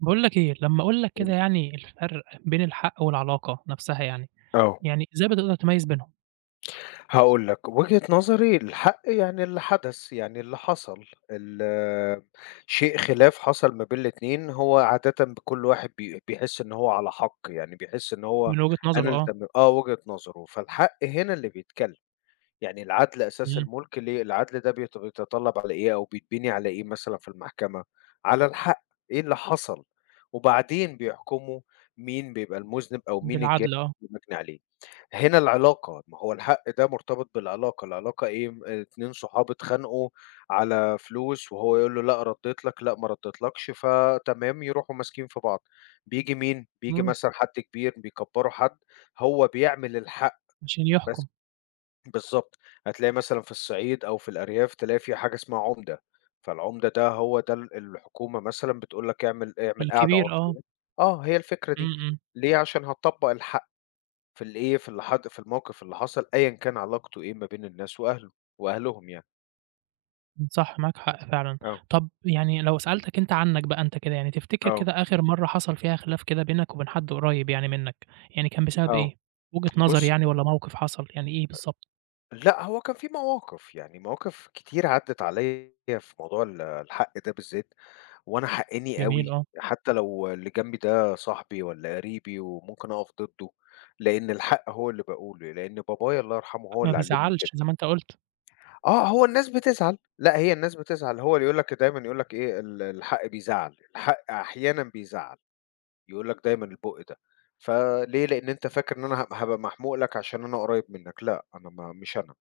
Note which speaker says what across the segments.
Speaker 1: باقول لك إيه، لمّا أقول لك كده
Speaker 2: إمم.
Speaker 1: يعني الفرق بين الحق والعلاقة نفسها يعني،
Speaker 2: آه،
Speaker 1: يعني إزاي بتقدر تميّز بينهم؟
Speaker 2: هاقول لك وجهة نظري الحق يعني اللي حدث، يعني اللي حصل، ال شيء خلاف حصل ما بين الاتنين هو عادةً كل واحد بيحس إن هو على حق، يعني بيحس إن هو
Speaker 1: من وجهة
Speaker 2: أنا
Speaker 1: نظره
Speaker 2: اللي
Speaker 1: آه،
Speaker 2: تم وجهة نظره، فالحق هنا اللي بيتكلم، يعني العدل أساس
Speaker 1: إمم،
Speaker 2: الملك ليه العدل ده بيتطلب على إيه أو بيتبني على إيه مثلًا في المحكمة؟ على الحق، إيه اللي حصل؟ وبعدين بيحكموا مين بيبقى المذنب أو مين الجاني
Speaker 1: بالعدل آه،
Speaker 2: المجني عليه. هنا العلاقة، ما هو الحق ده مرتبط بالعلاقة، العلاقة إيه، 2 صحاب اتخانقوا على فلوس وهو يقول له: "لأ ردّيت لك، لأ ما ردّيتلكش." فتمام، يروحوا ماسكين في بعض. بييجي مين، بييجي
Speaker 1: إمم،
Speaker 2: مثلًا حد كبير بيكبّروا حد، هو بيعمل الحق
Speaker 1: عشان يحكم،
Speaker 2: بس بالضبط. هتلاقي مثلًا في الصعيد أو في الأرياف تلاقي في حاجة اسمها عُمدة، فالعُمدة ده هو ده الحكومة مثلًا بتقول لك اعمل قاعدة
Speaker 1: الكبير آه،
Speaker 2: عُرفية آه، هي الفكرة
Speaker 1: إمم،
Speaker 2: دي،
Speaker 1: إمم،
Speaker 2: ليه، عشان هتطبّق الحق. في الإيه، في اللي حد في الموقف اللي حصل أيًا كان علاقته إيه ما بين الناس وأهله وأهلهم يعني.
Speaker 1: إمم، صح معاك حق فعلًا.
Speaker 2: آه،
Speaker 1: طب يعني لو سألتك أنت عنّك بقى أنت كده يعني، تفتكر
Speaker 2: آه،
Speaker 1: كده آخر مرّة حصل فيها خلاف كده بينك وبين حد قريب يعني منّك، يعني كان بسبب
Speaker 2: آه.
Speaker 1: إيه؟ وجهة نظر
Speaker 2: بُص،
Speaker 1: يعني والّا موقف حصل، يعني إيه بالضبط؟
Speaker 2: لأ هو كان في مواقف، يعني مواقف كتير عدّت عليّا في موضوع الحق ده بالذات، وأنا حقّيني
Speaker 1: جميل
Speaker 2: أوي،
Speaker 1: آه،
Speaker 2: حتى لو اللي جنبي ده صاحبي والّا قريبي وممكن أقف ضده، لإن الحق هو اللي باقوله، لإن بابايا الله يرحمه هو
Speaker 1: ما
Speaker 2: اللي علّمني
Speaker 1: بيزعّلش زي
Speaker 2: كده.
Speaker 1: ما أنت قُلت،
Speaker 2: آه، هو الناس بتزعل، لأ هي الناس بتزعل، هو اللي يقول لك دايمًا يقول لك إيه، الحق بيزعّل، الحق أحيانًا بيزعّل. يقول لك دايمًا البُق ده، فليه؟ لإن أنت فاكر إن أنا هابقى محموق لك عشان أنا قريب منك، لأ، أنا ما مش أنا،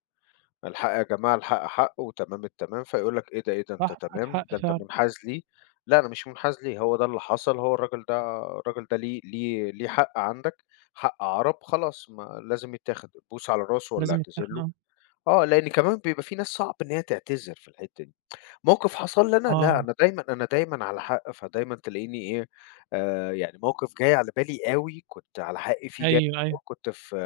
Speaker 2: الحق يا جماعة، الحق حق وتمام التمام، فيقول لك إيه ده، إيه ده، أنت
Speaker 1: صح معاك
Speaker 2: تمام،
Speaker 1: حق
Speaker 2: ده أنت
Speaker 1: فعلًا،
Speaker 2: منحاز ليه، لأ، أنا مش منحاز ليه، هو ده اللي حصل، هو الراجل ده ليه حق عندك، حق عرب، خلاص ما لازم يتاخد، بوس على راسه والّا
Speaker 1: لازم
Speaker 2: اعتذر
Speaker 1: يتاخد
Speaker 2: له،
Speaker 1: آه،
Speaker 2: آه، لإن كمان بيبقى في ناس صعب إن هي تعتذر في الحتة دي. موقف حصل لي أنا؟
Speaker 1: آه،
Speaker 2: لأ، أنا دايمًا على حق، فدايمًا تلاقيني إيه، يعني موقف جاي على بالي أوي كنت على حقي فيه جامد
Speaker 1: أيوه، أيوه.
Speaker 2: أوي، كنت في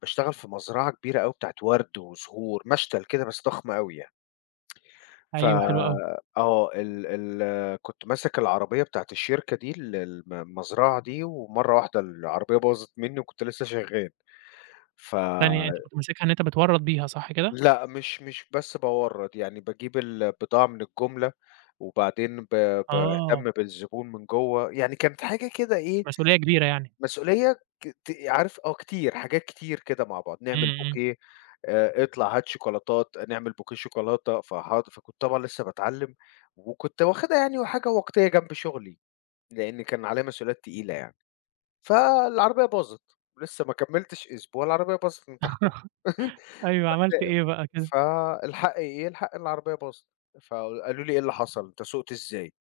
Speaker 2: باشتغل في مزرعة كبيرة أوي بتاعة ورد وزهور، مشتل كده بس ضخم أوي يعني. ف
Speaker 1: أيوه حلو أوي.
Speaker 2: آه، ال ال كنت ماسك العربية بتاعة الشركة دي ال الم المزرعة دي، ومرّة واحدة العربية باظت منّي وكنت لسه شغّال، ف
Speaker 1: تانية أنت كنت ماسكها إن أنت بتورّط بيها صح كده؟
Speaker 2: لأ، مش بس باوَرّد، يعني باجيب البضاعة من الجُملة، وبعدين
Speaker 1: آه،
Speaker 2: باهتم بالزبون من جوّه، يعني كانت حاجة كده إيه،
Speaker 1: مسؤولية كبيرة يعني.
Speaker 2: مسؤولية ك ت عارف آه كتير، حاجات كتير كده مع بعض،
Speaker 1: إمم،
Speaker 2: نعمل
Speaker 1: إمم.
Speaker 2: بوكيه اطلع هات شوكولاتات، نعمل بوكيه شوكولاتة، فحاض فكنت طبعًا لسه باتعلّم، وكنت واخدها يعني حاجة وقتية جنب شغلي، لإن كان عليّا مسؤوليات تقيلة يعني، فالعربية باظت، لسه ما كمّلتش أسبوع العربية باظت من تحتيّا
Speaker 1: أيوه، عملت إيه بقى كده؟
Speaker 2: فالحق إيه، الحق إن العربية باظت، فقالوا لي: "إيه اللي حصل؟ أنت سُقت إزاي؟"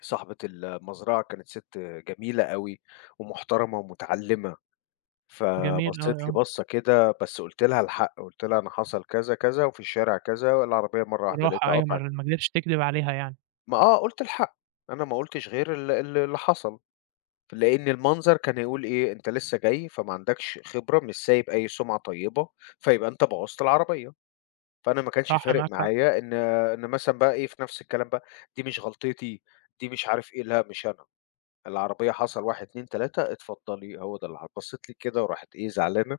Speaker 2: صاحبة المزرعة كانت ست جميلة أوي ومحترمة ومتعلمة،
Speaker 1: جميل أوي
Speaker 2: فبصّت لي
Speaker 1: آه،
Speaker 2: بصّة كده بس قُلت لها الحق، قُلت لها: "أنا حصل كذا، كذا وفي الشارع كذا والعربية مرّة واحدة
Speaker 1: بصراحة
Speaker 2: لقيتها
Speaker 1: أيوه
Speaker 2: قطعت."
Speaker 1: ما قدرتش تكدب عليها يعني،
Speaker 2: ما آه، قُلت الحق، أنا ما قُلتش غير ال ال اللي حصل، لإن المنظر كان هيقول إيه: "أنت لسه جاي فما عندكش خبرة، مش سايب أي سُمعة طيبة، فيبقى أنت بوّظت العربية." فأنا ما كانش
Speaker 1: صح
Speaker 2: فارق
Speaker 1: معاك حق،
Speaker 2: معايا إن مثلًا بقى إيه، في نفس الكلام بقى، دي مش غلطتي، دي مش عارف إيه، لأ مش أنا، العربية حصل 1، 2، 3 اتفضلي هو ده اللي بصّت لي كده وراحت إيه زعلانة،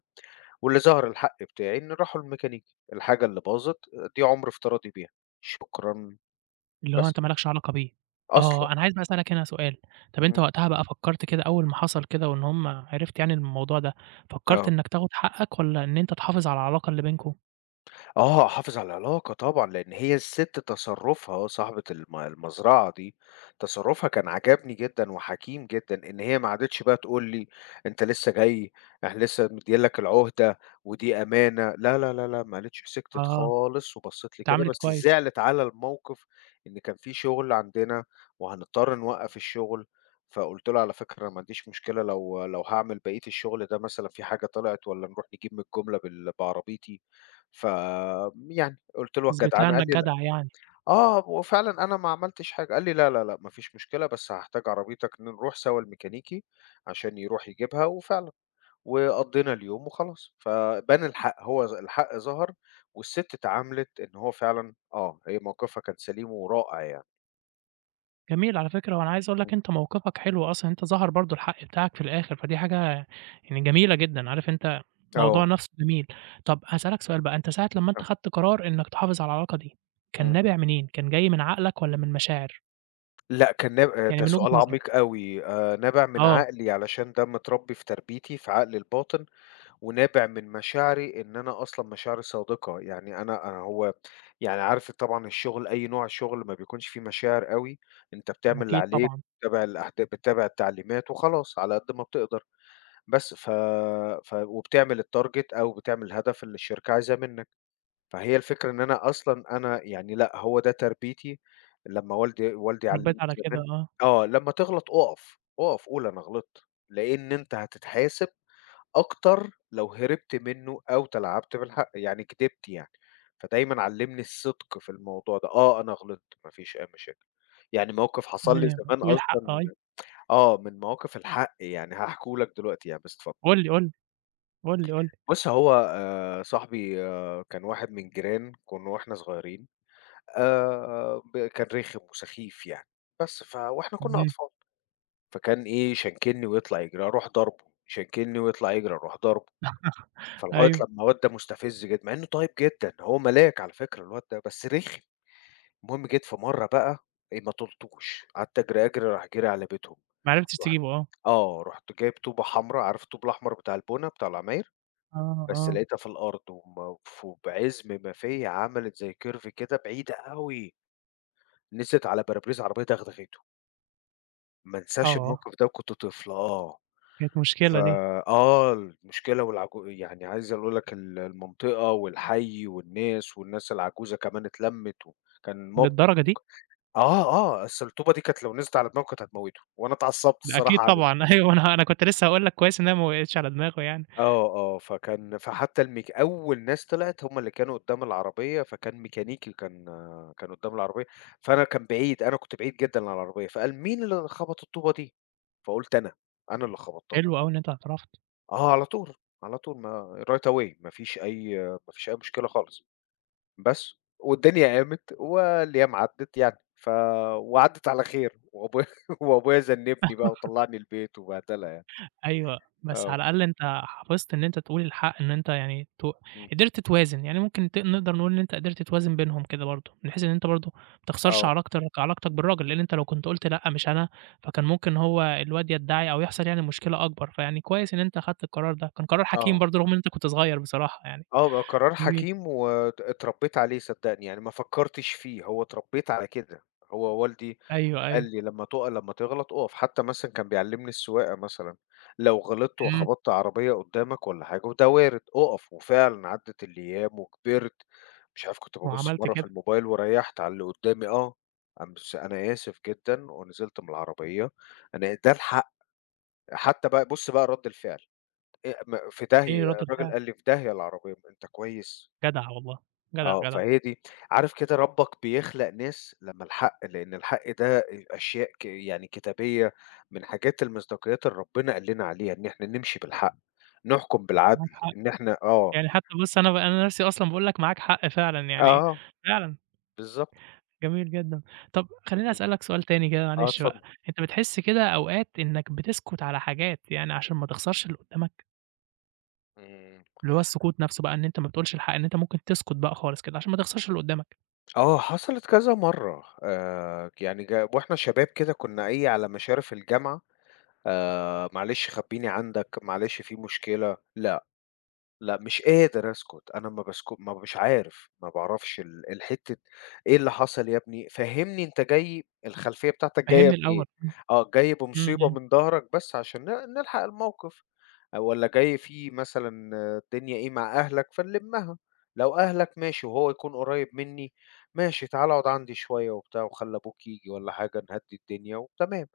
Speaker 2: واللي ظهر الحق بتاعي إن راحوا للميكانيكي، الحاجة اللي باظت دي عُمر افتراضي بيها، شكرًا،
Speaker 1: اللي هو
Speaker 2: بس،
Speaker 1: أنت ما لكش علاقة بيه.
Speaker 2: أصلًا،
Speaker 1: آه، أنا عايز بقى أسألك هنا سؤال، طَب أنت
Speaker 2: إمم،
Speaker 1: وقتها بقى فكّرت كده أول ما حصل كده وإن هم عرفت يعني الموضوع ده، فكّرت
Speaker 2: آه.
Speaker 1: إنك تاخد حقك والّا إن أنت تحافظ على العلاقة اللي بينكم؟
Speaker 2: آه، أحافظ على العلاقة طبعًا، لإن هي السِت تصرُّفها آه، صاحبة المزرعة دي، تصرُّفها كان عجبني جدًا وحكيم جدًا، إن هي ما عادتش بقى تقول لي: "أنت لسه جاي، إحنا لسه مدّيين لك العُهدة ودي أمانة." لا، لا، لا، لا، ما قالتش سكتت
Speaker 1: آه،
Speaker 2: خالص وبصّت لي كده،
Speaker 1: اتعاملت
Speaker 2: بس
Speaker 1: كويس،
Speaker 2: زعلِت على الموقِف إن كان في شُغل عندنا وهنضطر نوقّف الشُغل، فقُلت لها: "على فكرة ما عنديش مشكلة لو هاعمل بقية الشُغل ده مثلًا في حاجة طلعت والّا نروح نجيب من الجُملة بعربيتي." ف يعني قُلت له:
Speaker 1: تثبت لها
Speaker 2: "الجدعنة" قال
Speaker 1: إنك
Speaker 2: لي: "لأ."
Speaker 1: جدع يعني.
Speaker 2: آه، وفعلًا أنا ما عملتش حاجة، قال لي: "لا، لا، لأ، ما فيش مشكلة، بس هاحتاج عربيتك نروح سوا الميكانيكي عشان يروح يجيبها." وفعلًا، وقضّينا اليوم وخلاص، فبان الحق، هو الحق ظهر والسِت اتعاملت إن هو فعلًا آه، هي موقفها كان سليم ورائع يعني.
Speaker 1: جميل على فكرة، وأنا عايز أقول
Speaker 2: إمم.
Speaker 1: لك أنت موقفك حلو أصلًا، أنت ظهر برضه الحق بتاعك في الآخر، فدي حاجة يعني جميلة جدًا، عارف أنت الموضوع
Speaker 2: آه،
Speaker 1: نفسه جميل. طب هاسألك سؤال بقى، أنت ساعة لمّا أنت
Speaker 2: آه،
Speaker 1: خدت قرار إنك تحافظ على العلاقة دي، كان
Speaker 2: إمم.
Speaker 1: نابع منين؟ كان جاي من عقلك والّا من مشاعر؟
Speaker 2: لأ كان ناب
Speaker 1: يعني
Speaker 2: ده
Speaker 1: من وجهة
Speaker 2: سؤال
Speaker 1: نظرك.
Speaker 2: عميق أوي، نابع من
Speaker 1: آه،
Speaker 2: عقلي علشان ده متربّي في تربيتي، في عقلي الباطن. ونابع من مشاعري إن أنا أصلًا مشاعري صادقة، يعني أنا هو يعني عارف طبعًا الشغل أي نوع شغل ما بيكونش فيه مشاعر أوي، أنت بتعمل اللي
Speaker 1: أكيد
Speaker 2: عليك،
Speaker 1: طبعًا،
Speaker 2: بتتابع التعليمات وخلاص على قد ما بتقدر، بس ف ف وبتعمل الtarget أو بتعمل الهدف اللي الشركة عايزاه منك، فهي الفكرة إن أنا أصلًا أنا يعني لأ، هو ده تربيتي لمّا والدي
Speaker 1: اتربيت
Speaker 2: علّمني
Speaker 1: على كده
Speaker 2: زمان
Speaker 1: آه،
Speaker 2: آه، لمّا تغلط أُقف، أُقف قُل أنا غلطت، لإن أنت هتتحاسب أكتر لو هربت منّه أو تلاعبت بالحق، يعني كدبت يعني. فدايمًا علّمني الصدق في الموضوع ده، آه أنا غلطت ما فيش أي مشاكل. يعني موقف حصل
Speaker 1: ليه؟
Speaker 2: لي
Speaker 1: يعني؟
Speaker 2: زمان
Speaker 1: تقول الحق آه،
Speaker 2: أصلًا
Speaker 1: أيوه،
Speaker 2: آه، من مواقف الحق يعني هاحكيه لك دلوقتي يعني بس اتفضل.
Speaker 1: قُل لي، قُل لي، قُل لي، قُل لي.
Speaker 2: بُص هو صاحبي آه كان واحد من جيران كنا وإحنا صغيرين ب كان رخم وسخيف يعني، بس ف وإحنا كنا
Speaker 1: إمم،
Speaker 2: أطفال، فكان إيه، يشنكلني ويطلع يجري، أروح ضاربه، يشنكلني ويطلع يجري، أروح ضاربه. فلغاية
Speaker 1: أيوه،
Speaker 2: لمّا الواد ده مستفز جدًا، مع إنه طيب جدًا، هو ملاك على فكرة الواد ده، بس رخم. المهم جيت في مرّة بقى إيه، ما طُلتوش، قعدت أجري، أجري، راح جِري على بيتهم.
Speaker 1: ما عرفتش
Speaker 2: رُحت
Speaker 1: تجيبه آه،
Speaker 2: آه، رُحت جايب طوبة حمرا، عارف الطوب الأحمر بتاع البُنا، بتاع العماير؟
Speaker 1: آه،
Speaker 2: بس
Speaker 1: آه،
Speaker 2: لقيتها في الأرض وم ف بعِزم ما فيّا عملت زي curve كده بعيدة أوي، نزلت على باربريز عربية دغدغته. ما
Speaker 1: آه،
Speaker 2: انساش
Speaker 1: آه.
Speaker 2: الموقف ده وكنت طفل، آه.
Speaker 1: كانت
Speaker 2: ف
Speaker 1: مشكلة دي،
Speaker 2: آه، المشكلة والعجو يعني عايز أقول لك المنطقة والحي والناس، والناس العجوزة كمان اتلمّت وكان
Speaker 1: للدرجة دي!
Speaker 2: آه، آه، أصل الطوبة دي كانت لو نزلت على دماغه كانت هتموّته، وأنا اتعصبت
Speaker 1: ده أكيد
Speaker 2: الصراحة آه. عليه.
Speaker 1: طبعًا أيوه، أنا كنت لسه هاقول لك كويس إن هي ما وقعتش على دماغه يعني،
Speaker 2: آه، آه، فكان فحتى أول ناس طلعت هم اللي كانوا قدّام العربية، فكان ميكانيكي كان آه، كان قدّام العربية، فأنا كان بعيد، أنا كنت بعيد جدًا عن العربية، فقال: "مين اللي خبط الطوبة دي؟" فقُلت: "أنا، أنا اللي خبطتها."
Speaker 1: حلو أوي إن أنت اعترفت،
Speaker 2: على طول، على طول ما right away ما فيش أي مشكلة خالص، بس والدنيا قامت والأيام عدِّت يعني، وعدِّت على خير وأبويا وأبويا ذنِّبني بقى وطلّعني البيت وبهدلة يعني.
Speaker 1: أيوه، بس على
Speaker 2: آه،
Speaker 1: الأقل أنت حافظت إن أنت تقول الحق، إن أنت يعني
Speaker 2: إمم،
Speaker 1: قدرت توازن، يعني ممكن نقدر نقول إن أنت قدرت توازن بينهم كده برضه، من حيث إن أنت برضه ما تخسرش
Speaker 2: آه،
Speaker 1: علاقتك بالراجل، لأن أنت لو كنت قُلت لأ مش أنا، فكان ممكن هو الواد يدّعي أو يحصل يعني مشكلة أكبر، فيعني كويس إن أنت أخدت القرار ده، كان قرار حكيم
Speaker 2: آه،
Speaker 1: برضه رغم إن أنت كنت صغير بصراحة يعني،
Speaker 2: آه، بقى قرار
Speaker 1: جميل،
Speaker 2: حكيم اتربّيت عليه صدّقني، يعني ما فكّرتش فيه، هو اتربّيت على كده، هو والدي
Speaker 1: أيوه،
Speaker 2: قال
Speaker 1: أيوه،
Speaker 2: لي: "لمّا لمّا تغلط أُقف." حتى مثلًا كان بيعلّمني السواقة مثلًا، لو غلطت
Speaker 1: إمم،
Speaker 2: وخبطت عربية قدّامك والّا حاجة وده وارد، أُقف، وفعلًا عدّت الأيام وكبرت، مش عارف كنت بابُص
Speaker 1: وعملت
Speaker 2: مرّه في
Speaker 1: كده،
Speaker 2: الموبايل وريّحت على اللي قدّامي آه، I'm س أنا آسف جدًا ونزلت من العربية، أنا ده الحق. حتى بقى بُص بقى رَد الفعل، أ م في
Speaker 1: إيه
Speaker 2: داهية
Speaker 1: رد
Speaker 2: الراجل
Speaker 1: الفعل؟
Speaker 2: قال لي: "في داهية العربية." "أنت كويس؟"
Speaker 1: جدع والله، جدع،
Speaker 2: آه،
Speaker 1: جدع.
Speaker 2: فهي دي عارف كده ربّك بيخلق ناس لمّا الحق لإن الحق ده أشياء يعني كتابية من حاجات المصداقيات اللي ربنا قال لنا عليها، إن إحنا نمشي بالحق، نحكم
Speaker 1: معاك
Speaker 2: بالعدل،
Speaker 1: حق،
Speaker 2: إن إحنا آه،
Speaker 1: يعني حتى بُص أنا أنا نفسي أصلًا باقول لك معاك حق فعلًا، يعني
Speaker 2: آه،
Speaker 1: فعلًا
Speaker 2: بالضبط،
Speaker 1: جميل جدًا. طب خلّيني
Speaker 2: إمم،
Speaker 1: أسألك سؤال تاني كده
Speaker 2: آه،
Speaker 1: معلش بقى،
Speaker 2: اتفضل.
Speaker 1: أنت بتحس كده أوقات إنك بتسكت على حاجات يعني عشان ما تخسرش اللي قدّامك؟
Speaker 2: إمم،
Speaker 1: اللي هو السكوت نفسه بقى إن أنت ما بتقولش الحق، إن أنت ممكن تسكت بقى خالص كده عشان ما تخسرش اللي قدّامك،
Speaker 2: آه، حصلت كذا مرّة يعني وإحنا شباب كده كنا إيه على مشارف الجامعة معلش خبّيني عندك، معلش في مشكلة، لا لأ، مش قادر أسكت، أنا ما باسكت ما مش عارف، ما باعرفش الحتة إيه اللي حصل يا ابني، فهّمني أنت جاي الخلفية بتاعتك جاية
Speaker 1: فهمني
Speaker 2: بإيه،
Speaker 1: الأول.
Speaker 2: آه، جاي
Speaker 1: إمم،
Speaker 2: بمصيبة
Speaker 1: إمم،
Speaker 2: من ضهرك بس عشان نلحق الموقف، والّا جاي في مثلًا آه، الدنيا إيه مع أهلك فنلمّها، لو أهلك ماشي وهو يكون قريب مني، ماشي تعالَ اقعد عندي شوية وبتاع وخلّي أبوك ييجي والّا حاجة نهدّي الدنيا وتمام،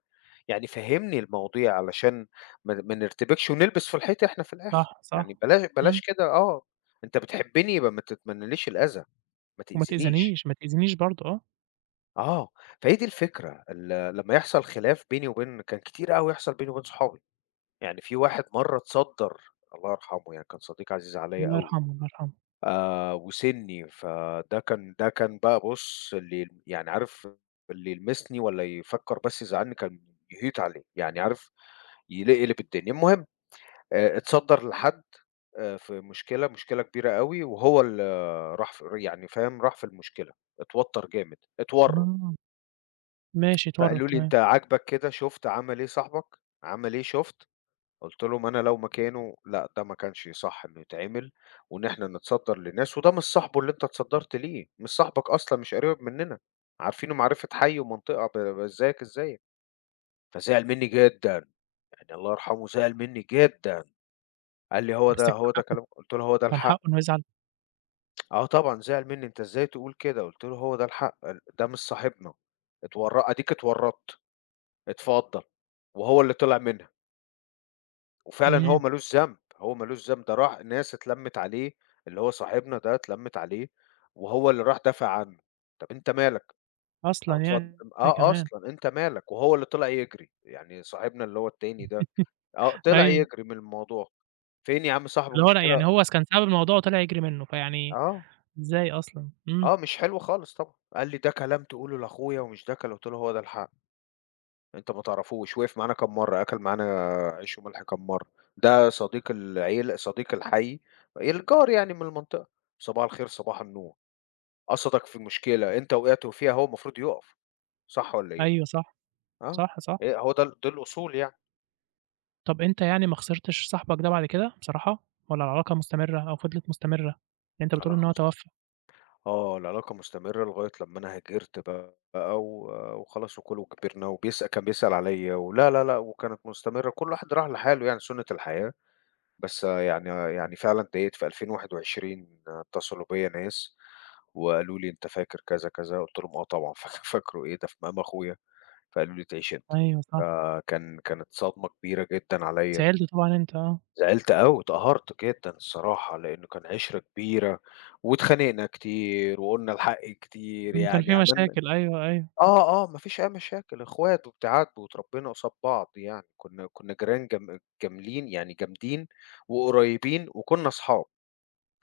Speaker 2: يعني فهّمني المواضيع علشان ما نرتبكش ونلبس في الحيط إحنا في الآخر.
Speaker 1: صح، صح،
Speaker 2: يعني بلاش
Speaker 1: إمم،
Speaker 2: بلاش كده، آه، أنت بتحبّني يبقى ما تتمنّاليش الأذى، ما
Speaker 1: وما
Speaker 2: تأذينيش.
Speaker 1: تأذينيش، ما تأذينيش برضه آه،
Speaker 2: آه، فهي دي الفكرة ال لمّا يحصل خلاف بيني وبين كتير أوي يحصل بيني وبين صحابي. يعني في واحد مرّة اتصدّر الله يرحمه، يعني كان صديق عزيز عليّا
Speaker 1: الله
Speaker 2: أوي.
Speaker 1: يرحمه، الله يرحمه.
Speaker 2: وسِنّي فده كان ده كان بقى بُص، اللي يعني عارف، اللي يلمسني والّا يفكّر بس يزعّلني كان يهيط عليه، يعني عارف يقلب الدنيا. المهم اتصدّر لحد في مشكلة، مشكلة كبيرة أوي، وهو ال راح ف يعني فاهم، راح في المشكلة، اتوتّر جامد، اتورّط.
Speaker 1: آه، ماشي اتورّط
Speaker 2: فقالوا لي:
Speaker 1: تمام،
Speaker 2: "أنت عاجبك كده، شُفت عمل إيه صاحبك، عمل إيه شُفت؟" قُلت لهم: "أنا لو مكانه لأ، ده ما كانش صح إنه يتعمل، وإن إحنا نتصدّر لناس، وده مش صاحبه اللي أنت اتصدّرت ليه، مش صاحبك أصلًا، مش قريبك مننا، عارفينه معرفة حي ومنطقة ب ب زيّك زيّك." فزعل منّي جدًا، يعني الله يرحمه زعل منّي جدًا. قال لي: "هو
Speaker 1: بس
Speaker 2: ده
Speaker 1: كان
Speaker 2: هو ده
Speaker 1: حقه،
Speaker 2: كلامك؟" قُلت له: "هو ده
Speaker 1: كان حقه
Speaker 2: الحق."
Speaker 1: إنه يزعل،
Speaker 2: آه طبعًا زعل منّي، أنت إزاي تقول كده؟ قُلت له: "هو ده الحق، ال ده مش صاحبنا، أديك اتورّطت، اتفضّل." وهو اللي طلع منها، وفعلًا هو
Speaker 1: إمم،
Speaker 2: ما لوش ذنب، هو ما لوش ذنب، ده راح ناس اتلمّت عليه، اللي هو صاحبنا ده اتلمّت عليه، وهو اللي راح دافع عنّه. طَب أنت مالك؟
Speaker 1: أصلًا
Speaker 2: أو اتفضّل.
Speaker 1: يعني
Speaker 2: آه
Speaker 1: كمان.
Speaker 2: أصلًا، أنت مالك؟ وهو اللي طلع يجري، يعني صاحبنا اللي هو التاني ده، آه طلع
Speaker 1: أيوه،
Speaker 2: يجري من الموضوع. فين يا عم صاحبه
Speaker 1: اللي هو أنا يعني
Speaker 2: مشكلة؟
Speaker 1: هو كان سبب الموضوع وطلع يجري منّه، فيعني
Speaker 2: آه.
Speaker 1: إزاي أصلًا؟ إمم،
Speaker 2: آه، مش حلو خالص طبعًا، قال لي: "ده كلام تقوله لأخويا ومش ده كلا" قُلت له: "هو ده الحق، أنت ما تعرفوش، وقف معانا كام مرّة، أكل معانا عيش وملح كام مرّة، ده صديق العيل صديق الحي، الجار يعني من المنطقة، صباح الخير صباح النور، قصدك في مشكلة أنت وقعت فيها هو المفروض يُقف، صح والّا إيه؟
Speaker 1: أيوه صح،
Speaker 2: آه،
Speaker 1: صح، صح.
Speaker 2: هو ده دي الأصول يعني."
Speaker 1: طَب أنت يعني ما خسرتش صاحبك ده بعد كده بصراحة، والّا العلاقة مستمرة أو فضلت مستمرة؟ يعني أنت بتقول
Speaker 2: على
Speaker 1: إن هو توفّى،
Speaker 2: آه، العلاقة مستمرة لغاية لمّا أنا هاجرت، بقى و وخلاص وكبرنا، وبيسأل بيسأل عليّا ولا، لا، لأ، وكانت مستمرة، كل واحد راح لحاله يعني سُنّة الحياة. بس آه، يعني فعلًا اتضايقت في 2021 اتصلوا بيّا ناس وقالوا لي: "أنت فاكر كذا، كذا؟" قُلت لهم: "آه طبعًا فاكره إيه ده في مقام أخويا." فقالوا لي: "تعيش أنت."
Speaker 1: أيوه صح،
Speaker 2: فكان كانت صدمة كبيرة جدًا عليّا.
Speaker 1: زعلت طبعًا أنت آه،
Speaker 2: زعلت أوي، اتقهرت جدًا الصراحة، لإنه كان عِشرة كبيرة واتخانقنا كتير وقُلنا الحق كتير،
Speaker 1: إمم، كان
Speaker 2: يعني
Speaker 1: في
Speaker 2: عملنا
Speaker 1: مشاكل أيوه، أيوه،
Speaker 2: آه، آه، ما فيش أي مشاكل، إخوات وبتاع د واتربّينا قصاد بعض يعني. كُنّا جيران جاملين يعني جامدين وقريّبين، وكُنّا أصحاب،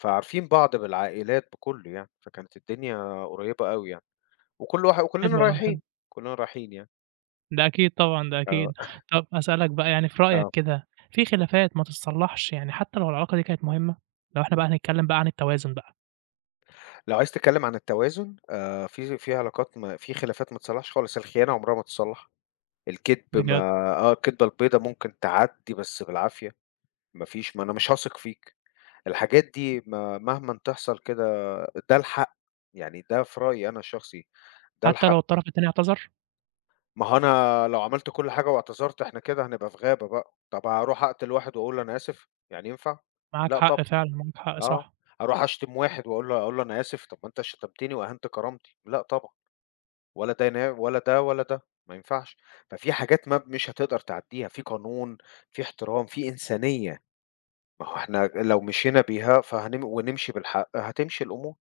Speaker 2: فعارفين بعض بالعائلات بكُلّه يعني، فكانت الدنيا قريّبة أوي يعني، وكل واحد وكُلّنا
Speaker 1: حلو أوي، حلو،
Speaker 2: رايحين، كُلّنا رايحين يعني.
Speaker 1: ده أكيد طبعًا، ده
Speaker 2: آه،
Speaker 1: أكيد. طَب أسألك بقى يعني في رأيك
Speaker 2: آه.
Speaker 1: كده، في خلافات ما تتصلّحش يعني حتى لو العلاقة دي كانت مهمة؟ لو إحنا بقى هنتكلّم بقى عن التوازن بقى،
Speaker 2: لو عايز تتكلّم عن التوازن، في علاقات ما في خلافات ما تتصلّحش خالص، الخيانة عمرها ما تتصلّح. الكدب ما
Speaker 1: بجد،
Speaker 2: آه، الكدبة البيضا ممكن تعدّي بس بالعافية، ما فيش، ما أنا مش هاثق فيك، الحاجات دي ما مهمًا تحصل كده، ده الحق، يعني ده في رأيي أنا الشخصي، ده
Speaker 1: حتى لو
Speaker 2: الحق.
Speaker 1: الطرف التاني اعتذر؟
Speaker 2: ما هو أنا لو عملت كل حاجة واعتذرت إحنا كده هنبقى في غابة بقى، طب هاروح أقتل واحد وأقول له أنا آسف، يعني ينفع؟
Speaker 1: معاك
Speaker 2: لأ طبعًا.
Speaker 1: حق فعلًا، معاك حق،
Speaker 2: آه،
Speaker 1: صح.
Speaker 2: هاروح أشتم واحد وأقول له أقول له أنا آسف، طب ما أنت شتمتني وأهنت كرامتي، لأ طبعًا. ولا ده ولا ده ولا ده، ما ينفعش. ففي حاجات ما مش هتقدر تعدّيها، في قانون، في احترام، في إنسانية. ما هو إحنا لو مشينا بيها فهنم ونمشي بالحق هتمشي الأمور،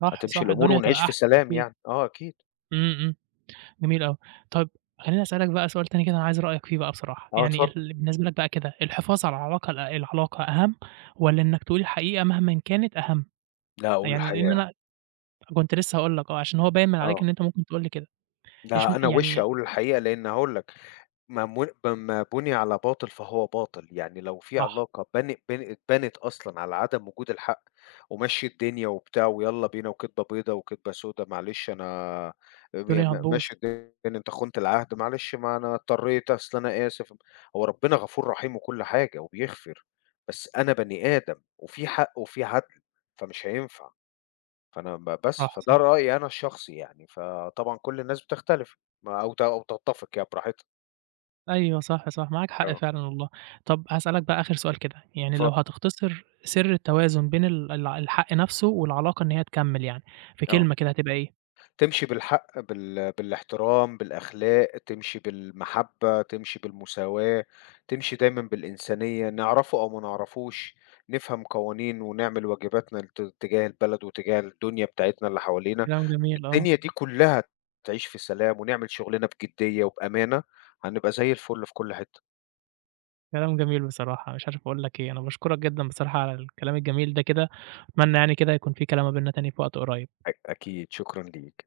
Speaker 1: صح،
Speaker 2: هتمشي
Speaker 1: صح،
Speaker 2: الأمور
Speaker 1: الدنيا
Speaker 2: ونعيش
Speaker 1: هتبقى
Speaker 2: في
Speaker 1: أحسن
Speaker 2: سلام
Speaker 1: أكيد.
Speaker 2: يعني. آه أكيد.
Speaker 1: إمم، إمم، جميل أوي. طيب خلّيني أسألك بقى سؤال تاني كده أنا عايز رأيك فيه بقى بصراحة،
Speaker 2: آه
Speaker 1: يعني
Speaker 2: اتفضل.
Speaker 1: بالنسبة لك بقى كده الحفاظ على العلاقة العلاقة أهم والّا إنك تقول الحقيقة مهمًا كانت أهم؟
Speaker 2: لا أقول
Speaker 1: يعني لإن
Speaker 2: الحقيقة.
Speaker 1: أنا كنت لسه هاقول لك آه، عشان هو باين من عليك
Speaker 2: آه.
Speaker 1: إن أنت ممكن تقول لي كده،
Speaker 2: لا أنا وِش
Speaker 1: يعني
Speaker 2: أقول الحقيقة، لإن هاقول لك معمول ما بُني على باطل فهو باطل، يعني لو في
Speaker 1: صح،
Speaker 2: علاقة بن بن اتبنت أصلًا على عدم وجود الحق ومشي الدنيا وبتاع ويالّا بينا وكدبة بيضا وكدبة سودا معلش أنا م
Speaker 1: الدنيا
Speaker 2: م
Speaker 1: هتبوظ.
Speaker 2: ماشي الدنيا، أنت خُنت العهد معلش ما أنا اضطريت أصل أنا آسف، هو ربنا غفور رحيم وكل حاجة وبيغفر، بس أنا بني آدم وفي حق وفي عدل، فمش هينفع. فأنا بس
Speaker 1: صح،
Speaker 2: فده
Speaker 1: صح،
Speaker 2: رأيي أنا الشخصي يعني، فطبعًا كل الناس بتختلف ما أو تتفق يعني براحتها.
Speaker 1: أيوه صح، صح، معاك حق
Speaker 2: آه،
Speaker 1: فعلًا والله. طب هاسألك بقى آخر سؤال كده، يعني لو
Speaker 2: اتفضل.
Speaker 1: هتختصر سر التوازن بين ال الع الحق نفسه والعلاقة إن هي تكمّل يعني، في
Speaker 2: آه،
Speaker 1: كلمة كده هتبقى إيه؟
Speaker 2: تمشي بالحق، بالاحترام، بالأخلاق، تمشي بالمحبة، تمشي بالمساواة، تمشي دايمًا بالإنسانية، نعرفه أو ما نعرفوش، نفهم قوانين ونعمل واجباتنا تجاه البلد وتجاه الدنيا بتاعتنا اللي حوالينا،
Speaker 1: كلام جميل آه،
Speaker 2: الدنيا دي كلها تعيش في سلام ونعمل شغلنا بجدية وبأمانة، هنبقى زي الفل في كل حتة.
Speaker 1: كلام جميل بصراحة، مش عارف أقول لك إيه، أنا باشكرك جدًا بصراحة على الكلام الجميل ده كده، أتمنى يعني كده يكون في كلام ما بيننا تاني في وقت قريب.
Speaker 2: أكيد، شكرًا ليك.